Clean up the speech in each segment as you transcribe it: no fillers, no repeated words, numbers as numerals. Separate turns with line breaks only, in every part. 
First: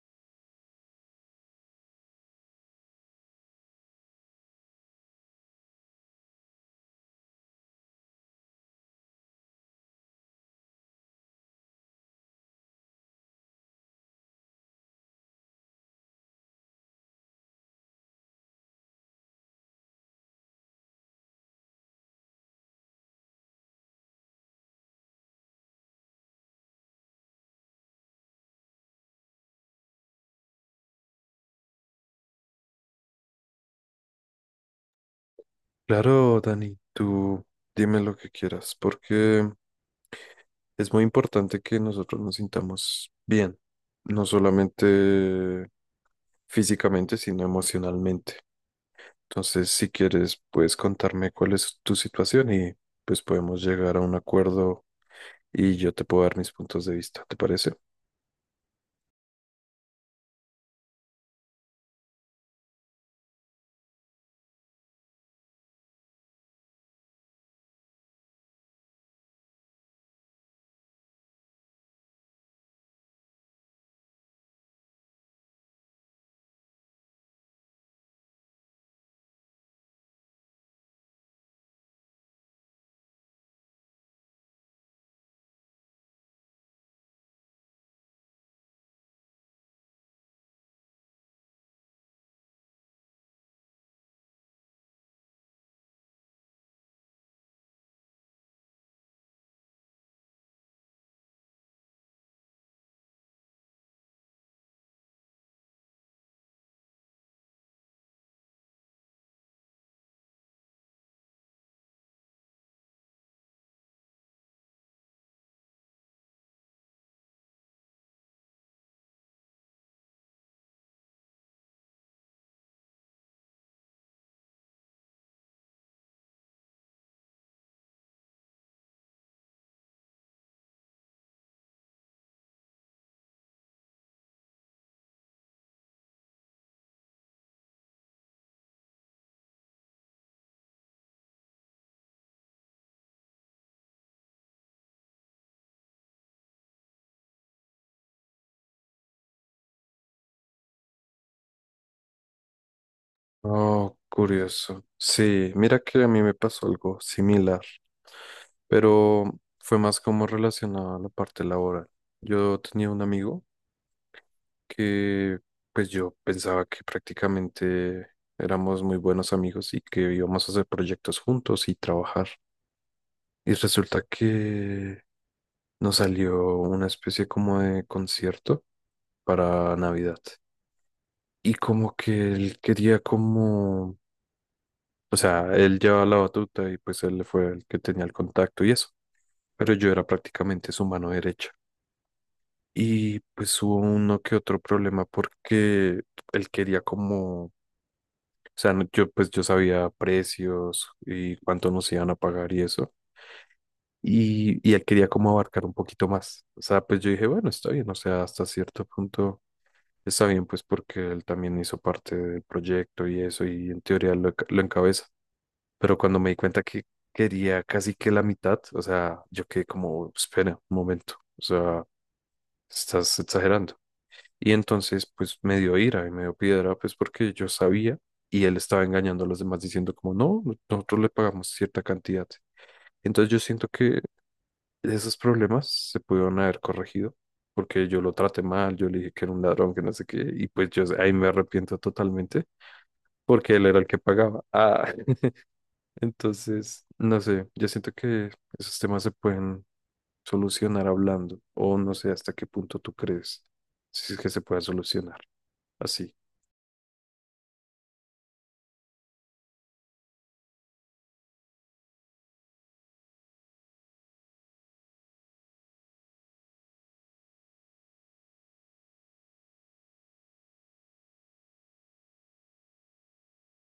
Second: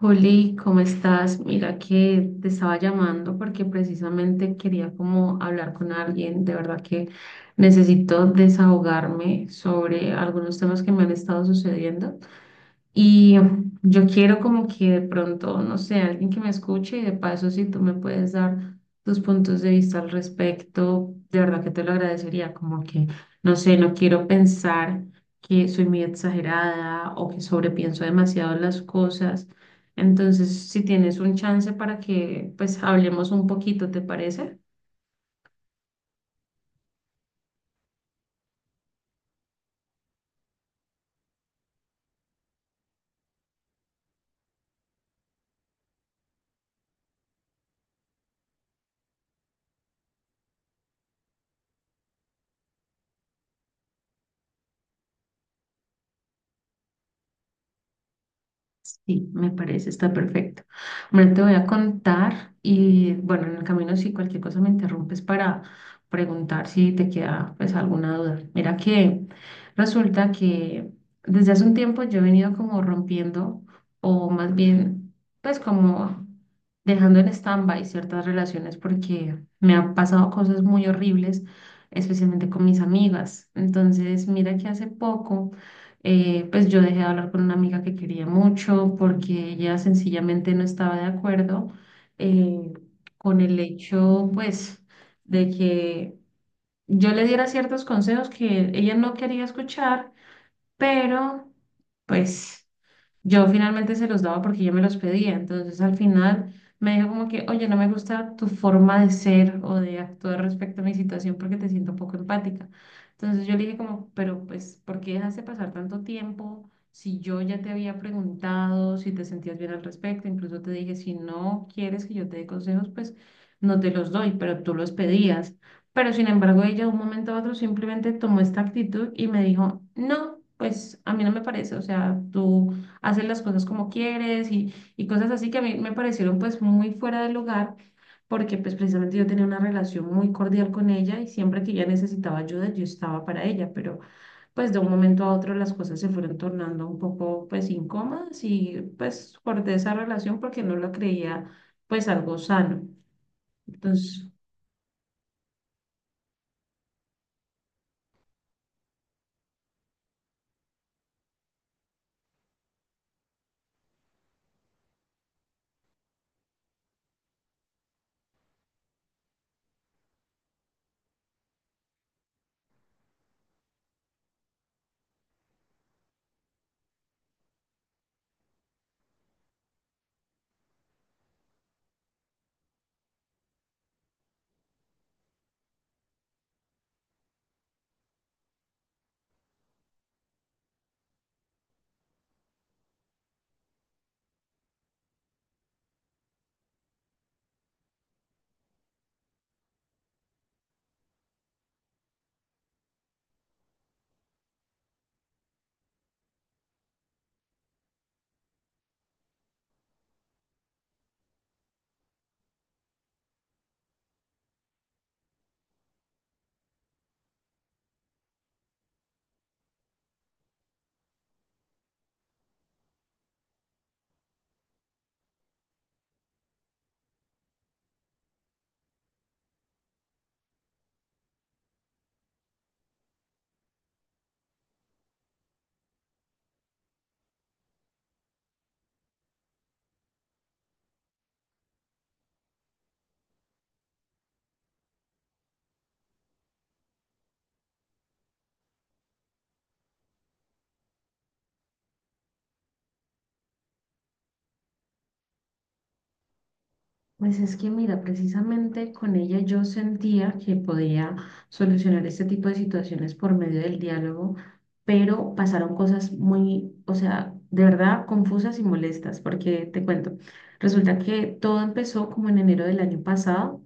Juli, ¿cómo estás? Mira que te estaba llamando porque precisamente quería como hablar con alguien. De verdad que necesito desahogarme sobre algunos temas que me han estado sucediendo. Y yo quiero como que de pronto, no sé, alguien que me escuche y de paso si tú me puedes dar tus puntos de vista al respecto, de verdad que te lo agradecería, como que, no sé, no quiero pensar que soy muy exagerada o que sobrepienso demasiado las cosas. Entonces, si tienes un chance para que pues hablemos un poquito, ¿te parece?
Claro, Dani, tú dime lo que quieras, porque es muy importante que nosotros nos sintamos bien, no solamente físicamente, sino emocionalmente. Entonces, si quieres, puedes contarme cuál es tu situación y pues podemos llegar a un acuerdo y yo te puedo dar mis puntos de vista, ¿te parece?
Sí, me parece, está perfecto. Bueno, te voy a contar y bueno, en el camino si cualquier cosa me interrumpes para preguntar si te queda pues alguna duda. Mira que resulta que desde hace un tiempo yo he venido como rompiendo o más bien pues como dejando en stand-by ciertas relaciones porque me han pasado cosas muy horribles, especialmente con mis amigas. Entonces, mira que hace poco pues yo dejé de hablar con una amiga que quería mucho porque ella sencillamente no estaba de acuerdo eh, con el hecho, pues, de que yo le diera ciertos consejos que ella no quería escuchar, pero, pues... Yo finalmente se los daba porque yo me los pedía. Entonces al final me dijo como que, oye, no me gusta tu forma de ser o de actuar respecto a mi situación porque te siento poco empática. Entonces yo le dije como, pero pues, ¿por qué dejaste pasar tanto tiempo? Si yo ya te había preguntado si te sentías bien al respecto, incluso te dije, si no quieres que yo te dé consejos, pues no te los doy, pero tú los pedías. Pero sin embargo, ella de un momento a otro simplemente tomó esta actitud y me dijo, no, pues a mí no me parece, o sea, tú hacer las cosas como quieres y cosas así que a mí me parecieron pues muy fuera de lugar porque pues precisamente yo tenía una relación muy cordial con ella y siempre que ella necesitaba ayuda yo estaba para ella, pero pues de un momento a otro las cosas se fueron tornando un poco pues incómodas y pues corté esa relación porque no la creía pues algo sano.
Oh,
Entonces
curioso. Sí, mira que a mí me pasó algo similar, pero fue más como relacionado a la parte laboral. Yo tenía un amigo que pues yo pensaba que prácticamente éramos muy buenos amigos y que íbamos a hacer proyectos juntos y trabajar. Y resulta que nos salió una especie como de concierto para Navidad. Y como que él quería como, o sea, él llevaba la batuta y pues él fue el que tenía el contacto y eso. Pero yo era prácticamente su mano derecha. Y pues hubo uno que otro problema porque él quería como, o sea, yo pues yo sabía precios y cuánto nos iban a pagar y eso. Y él quería como abarcar un poquito más. O sea, pues yo dije, bueno, está bien, o sea, hasta cierto punto está bien, pues porque él también hizo parte del proyecto y eso, y en teoría lo, lo encabeza. Pero cuando me di cuenta que quería casi que la mitad, o sea, yo quedé como, espera, un momento, o sea, estás exagerando. Y entonces, pues me dio ira y me dio piedra, pues porque yo sabía y él estaba engañando a los demás diciendo como, no, nosotros le pagamos cierta cantidad. Entonces yo siento que esos problemas se pudieron haber corregido porque yo lo traté mal, yo le dije que era un ladrón, que no sé qué, y pues yo ahí me arrepiento totalmente porque él era el que pagaba. Ah, entonces, no sé, yo siento que esos temas se pueden solucionar hablando o no sé hasta qué punto tú crees si es que se puede solucionar así.
pues es que mira, precisamente con ella yo sentía que podía solucionar este tipo de situaciones por medio del diálogo, pero pasaron cosas muy, o sea, de verdad confusas y molestas, porque te cuento, resulta que todo empezó como en enero del año pasado.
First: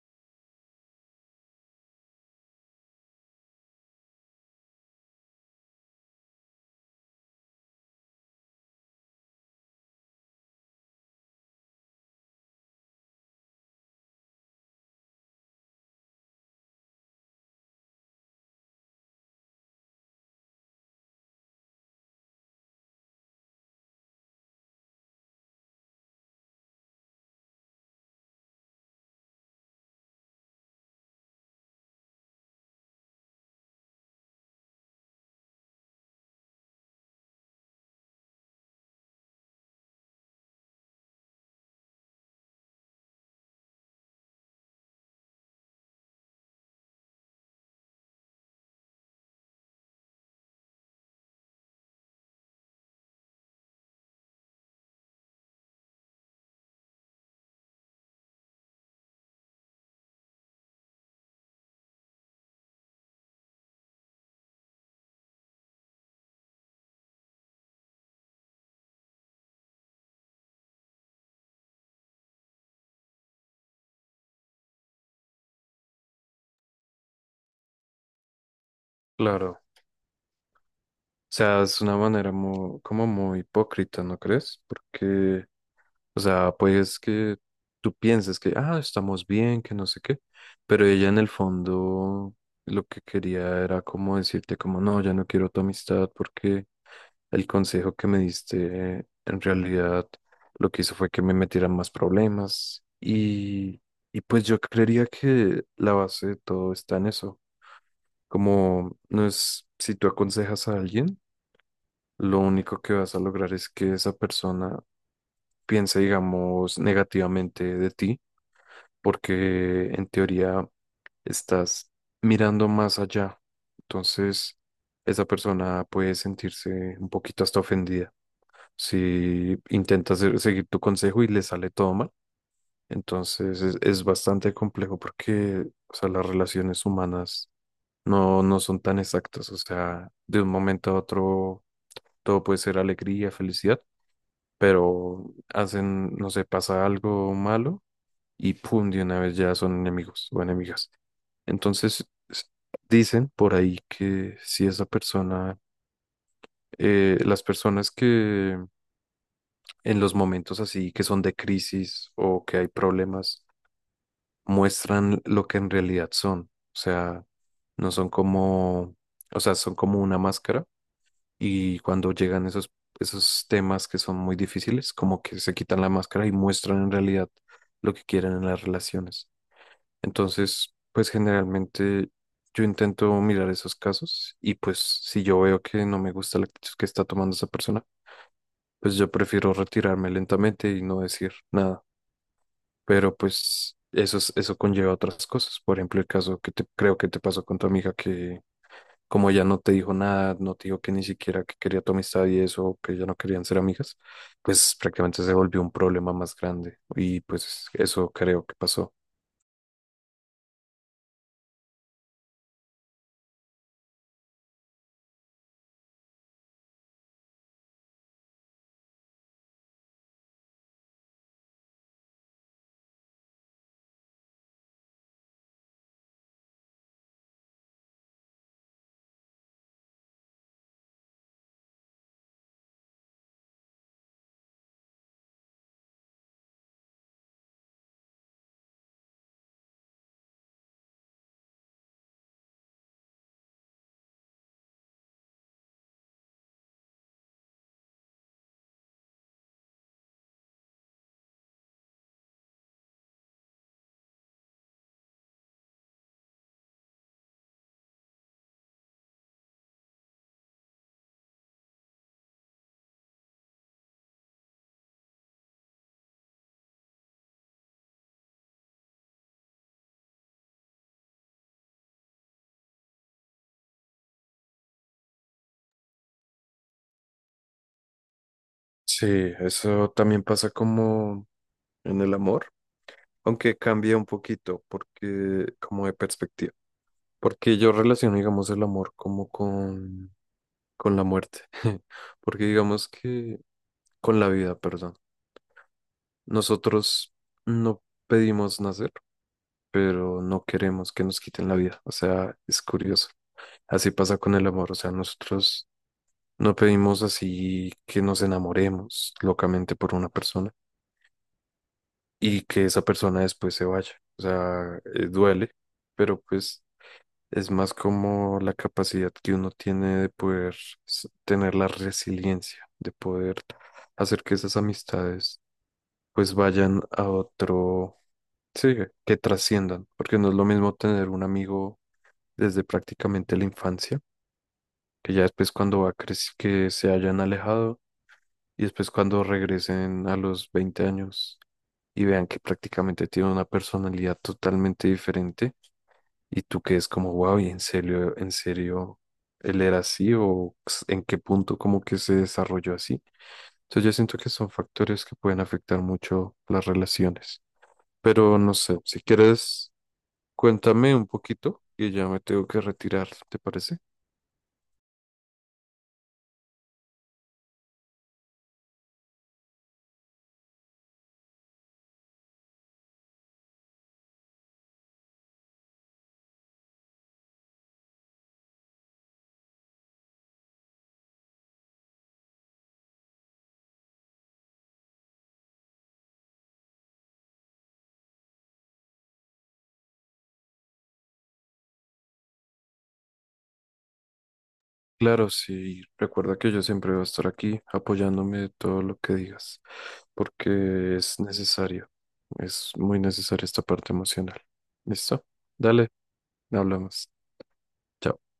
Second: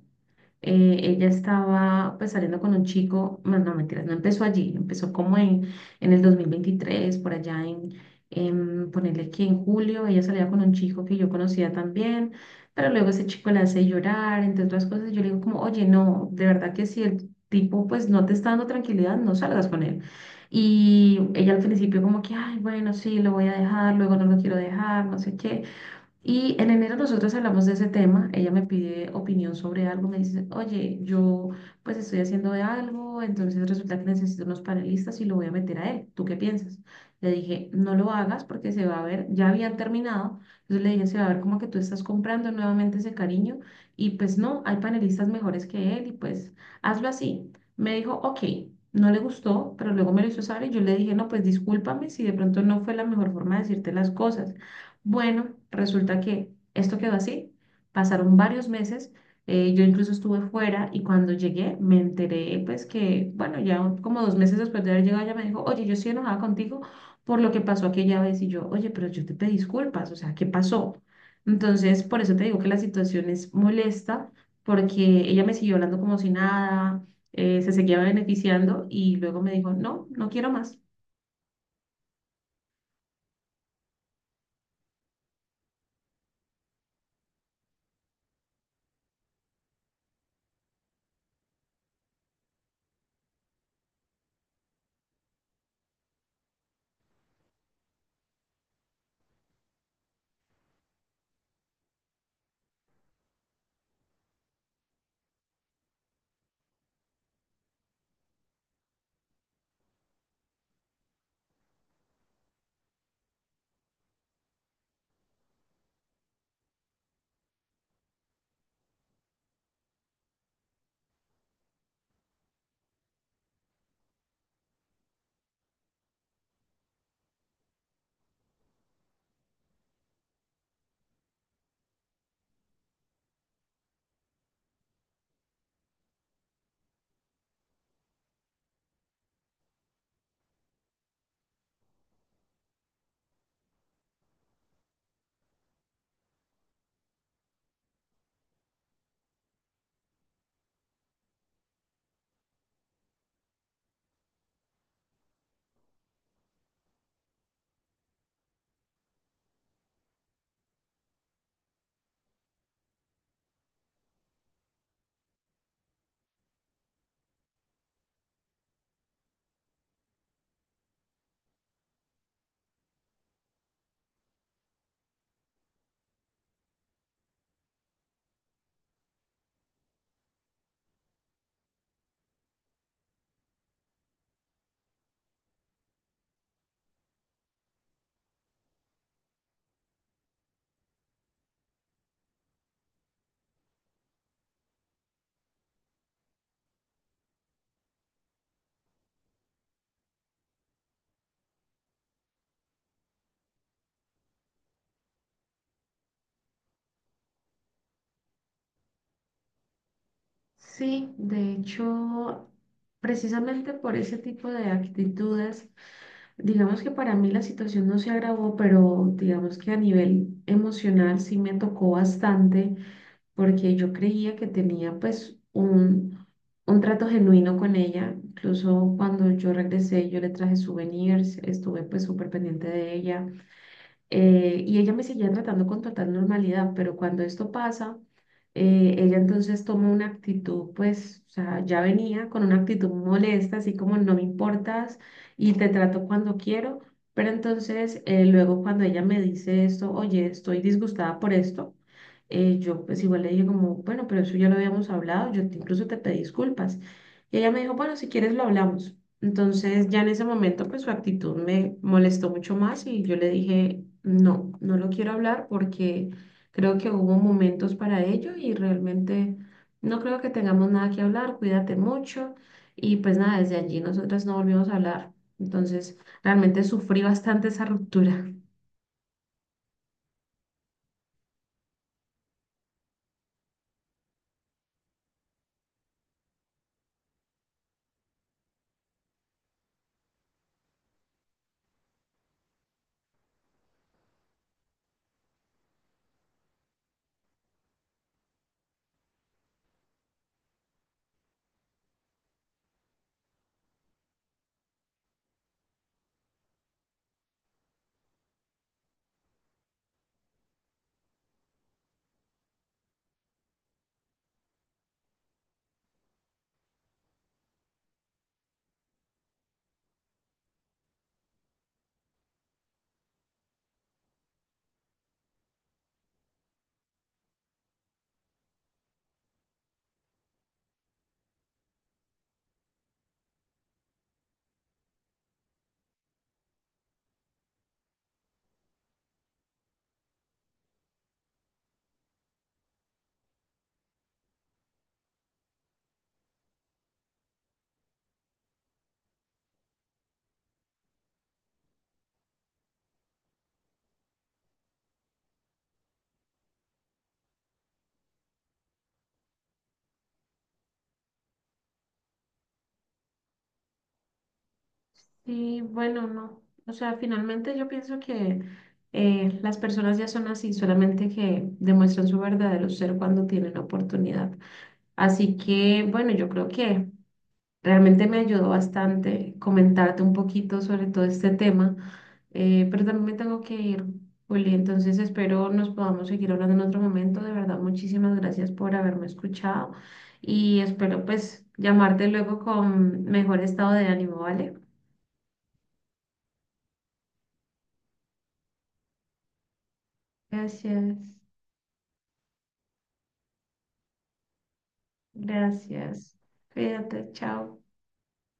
Ella estaba pues saliendo con un chico, más no mentiras, no empezó allí, empezó como en el 2023, por allá en ponerle que en julio, ella salía con un chico que yo conocía también, pero luego ese chico la hace llorar, entre otras cosas, yo le digo como, oye, no, de verdad que si el tipo pues no te está dando tranquilidad, no salgas con él. Y ella al principio como que, ay, bueno, sí, lo voy a dejar, luego no lo quiero dejar, no sé qué. Y en enero nosotros hablamos de ese tema, ella me pide opinión sobre algo, me dice, oye, yo pues estoy haciendo de algo, entonces resulta que necesito unos panelistas y lo voy a meter a él, ¿tú qué piensas? Le dije, no lo hagas porque se va a ver, ya habían terminado, entonces le dije, se va a ver como que tú estás comprando nuevamente ese cariño y pues no, hay panelistas mejores que él y pues hazlo así. Me dijo, ok, no le gustó, pero luego me lo hizo saber y yo le dije, no, pues discúlpame si de pronto no fue la mejor forma de decirte las cosas. Bueno, resulta que esto quedó así. Pasaron varios meses. Yo incluso estuve fuera y cuando llegué me enteré, pues que, bueno, como dos meses después de haber llegado, ella me dijo, oye, yo estoy enojada contigo por lo que pasó aquella vez. Y yo, oye, pero yo te pedí disculpas, o sea, ¿qué pasó? Entonces, por eso te digo que la situación es molesta, porque ella me siguió hablando como si nada, se seguía beneficiando y luego me
Claro.
dijo, no, no quiero más.
O sea, es una manera muy, como muy hipócrita, ¿no crees? Porque, o sea, pues que tú piensas que, ah, estamos bien, que no sé qué, pero ella en el fondo lo que quería era como decirte como, no, ya no quiero tu amistad porque el consejo que me diste en realidad lo que hizo fue que me metieran más problemas y pues yo creería que la base de todo está en eso, como no es si tú aconsejas a alguien lo único que vas a lograr es que esa persona piense, digamos, negativamente de ti, porque en teoría estás mirando más allá. Entonces, esa persona puede sentirse un poquito hasta ofendida. Si intentas seguir tu consejo y le sale todo mal, entonces es bastante complejo porque, o sea, las relaciones humanas no son tan exactas. O sea, de un momento a otro todo puede ser alegría, felicidad, pero hacen, no sé, pasa algo malo y pum, de una vez ya son enemigos o enemigas. Entonces, dicen por ahí que si esa persona, las personas que en los momentos así que son de crisis o que hay problemas, muestran lo que en realidad son, o sea, no son como, o sea, son como una máscara y cuando llegan esos, esos temas que son muy difíciles, como que se quitan la máscara y muestran en realidad lo que quieren en las relaciones. Entonces, pues generalmente yo intento mirar esos casos y pues si yo veo que no me gusta la actitud que está tomando esa persona, pues yo prefiero retirarme lentamente y no decir nada. Pero pues eso, eso conlleva otras cosas. Por ejemplo, el caso que te, creo que te pasó con tu amiga que como ella no te dijo nada, no te dijo que ni siquiera que quería tu amistad y eso, que ya no querían ser amigas, pues prácticamente se volvió un problema más grande y pues eso creo que pasó.
Sí, de hecho, precisamente por ese tipo de actitudes, digamos que para mí la situación no se agravó, pero digamos que a nivel emocional sí me tocó bastante porque yo creía que tenía pues un trato genuino con ella. Incluso cuando yo regresé, yo le traje souvenirs, estuve pues súper pendiente de ella. Y ella me seguía tratando con total normalidad, pero cuando esto pasa, ella entonces toma una actitud, pues, o sea, ya venía con una actitud molesta, así como no me importas y te trato cuando quiero, pero entonces luego cuando ella me dice esto, oye, estoy disgustada por esto, yo pues igual le dije como, bueno, pero eso ya lo habíamos hablado, incluso te pedí disculpas. Y ella me dijo, bueno, si quieres lo hablamos. Entonces ya en ese momento pues su actitud me molestó mucho más y yo le dije, no, no lo quiero hablar porque creo que hubo momentos para ello y realmente no creo que tengamos nada que hablar, cuídate mucho y pues nada, desde allí nosotras no volvimos a hablar. Entonces realmente sufrí bastante esa ruptura.
Sí, eso también pasa como en el amor, aunque cambia un poquito porque como de perspectiva, porque yo relaciono, digamos, el amor como con la muerte, porque digamos que con la vida, perdón. Nosotros no pedimos nacer pero no queremos que nos quiten la vida. O sea, es curioso. Así pasa con el amor. O sea, nosotros no pedimos así que nos enamoremos locamente por una persona y que esa persona después se vaya. O sea, duele, pero pues es más como la capacidad que uno tiene de poder tener la resiliencia, de poder hacer que esas amistades pues vayan a otro, sí, que trasciendan, porque no es lo mismo tener un amigo desde prácticamente la infancia, que ya después cuando que se hayan alejado y después cuando regresen a los 20 años y vean que prácticamente tiene una personalidad totalmente diferente y tú que es como, wow, y en serio, él era así o en qué punto como que se desarrolló así. Entonces yo siento que son factores que pueden afectar mucho las relaciones. Pero no sé, si quieres, cuéntame un poquito y ya me tengo que retirar, ¿te parece?
Sí, bueno, no. O sea, finalmente yo pienso que las personas ya son así, solamente que demuestran su verdadero ser cuando tienen oportunidad. Así que, bueno, yo creo que realmente me ayudó bastante comentarte un poquito sobre todo este tema, pero también me tengo que ir, Juli. Entonces espero nos podamos seguir hablando en otro momento. De verdad, muchísimas gracias por haberme escuchado y espero pues llamarte luego con mejor estado de ánimo, ¿vale?
Claro, sí, recuerda que yo siempre voy a estar aquí apoyándome de todo lo que digas, porque es
Gracias,
necesario, es muy necesaria esta parte emocional. ¿Listo? Dale,
gracias.
hablamos.
Cuídate, chao.
Chao.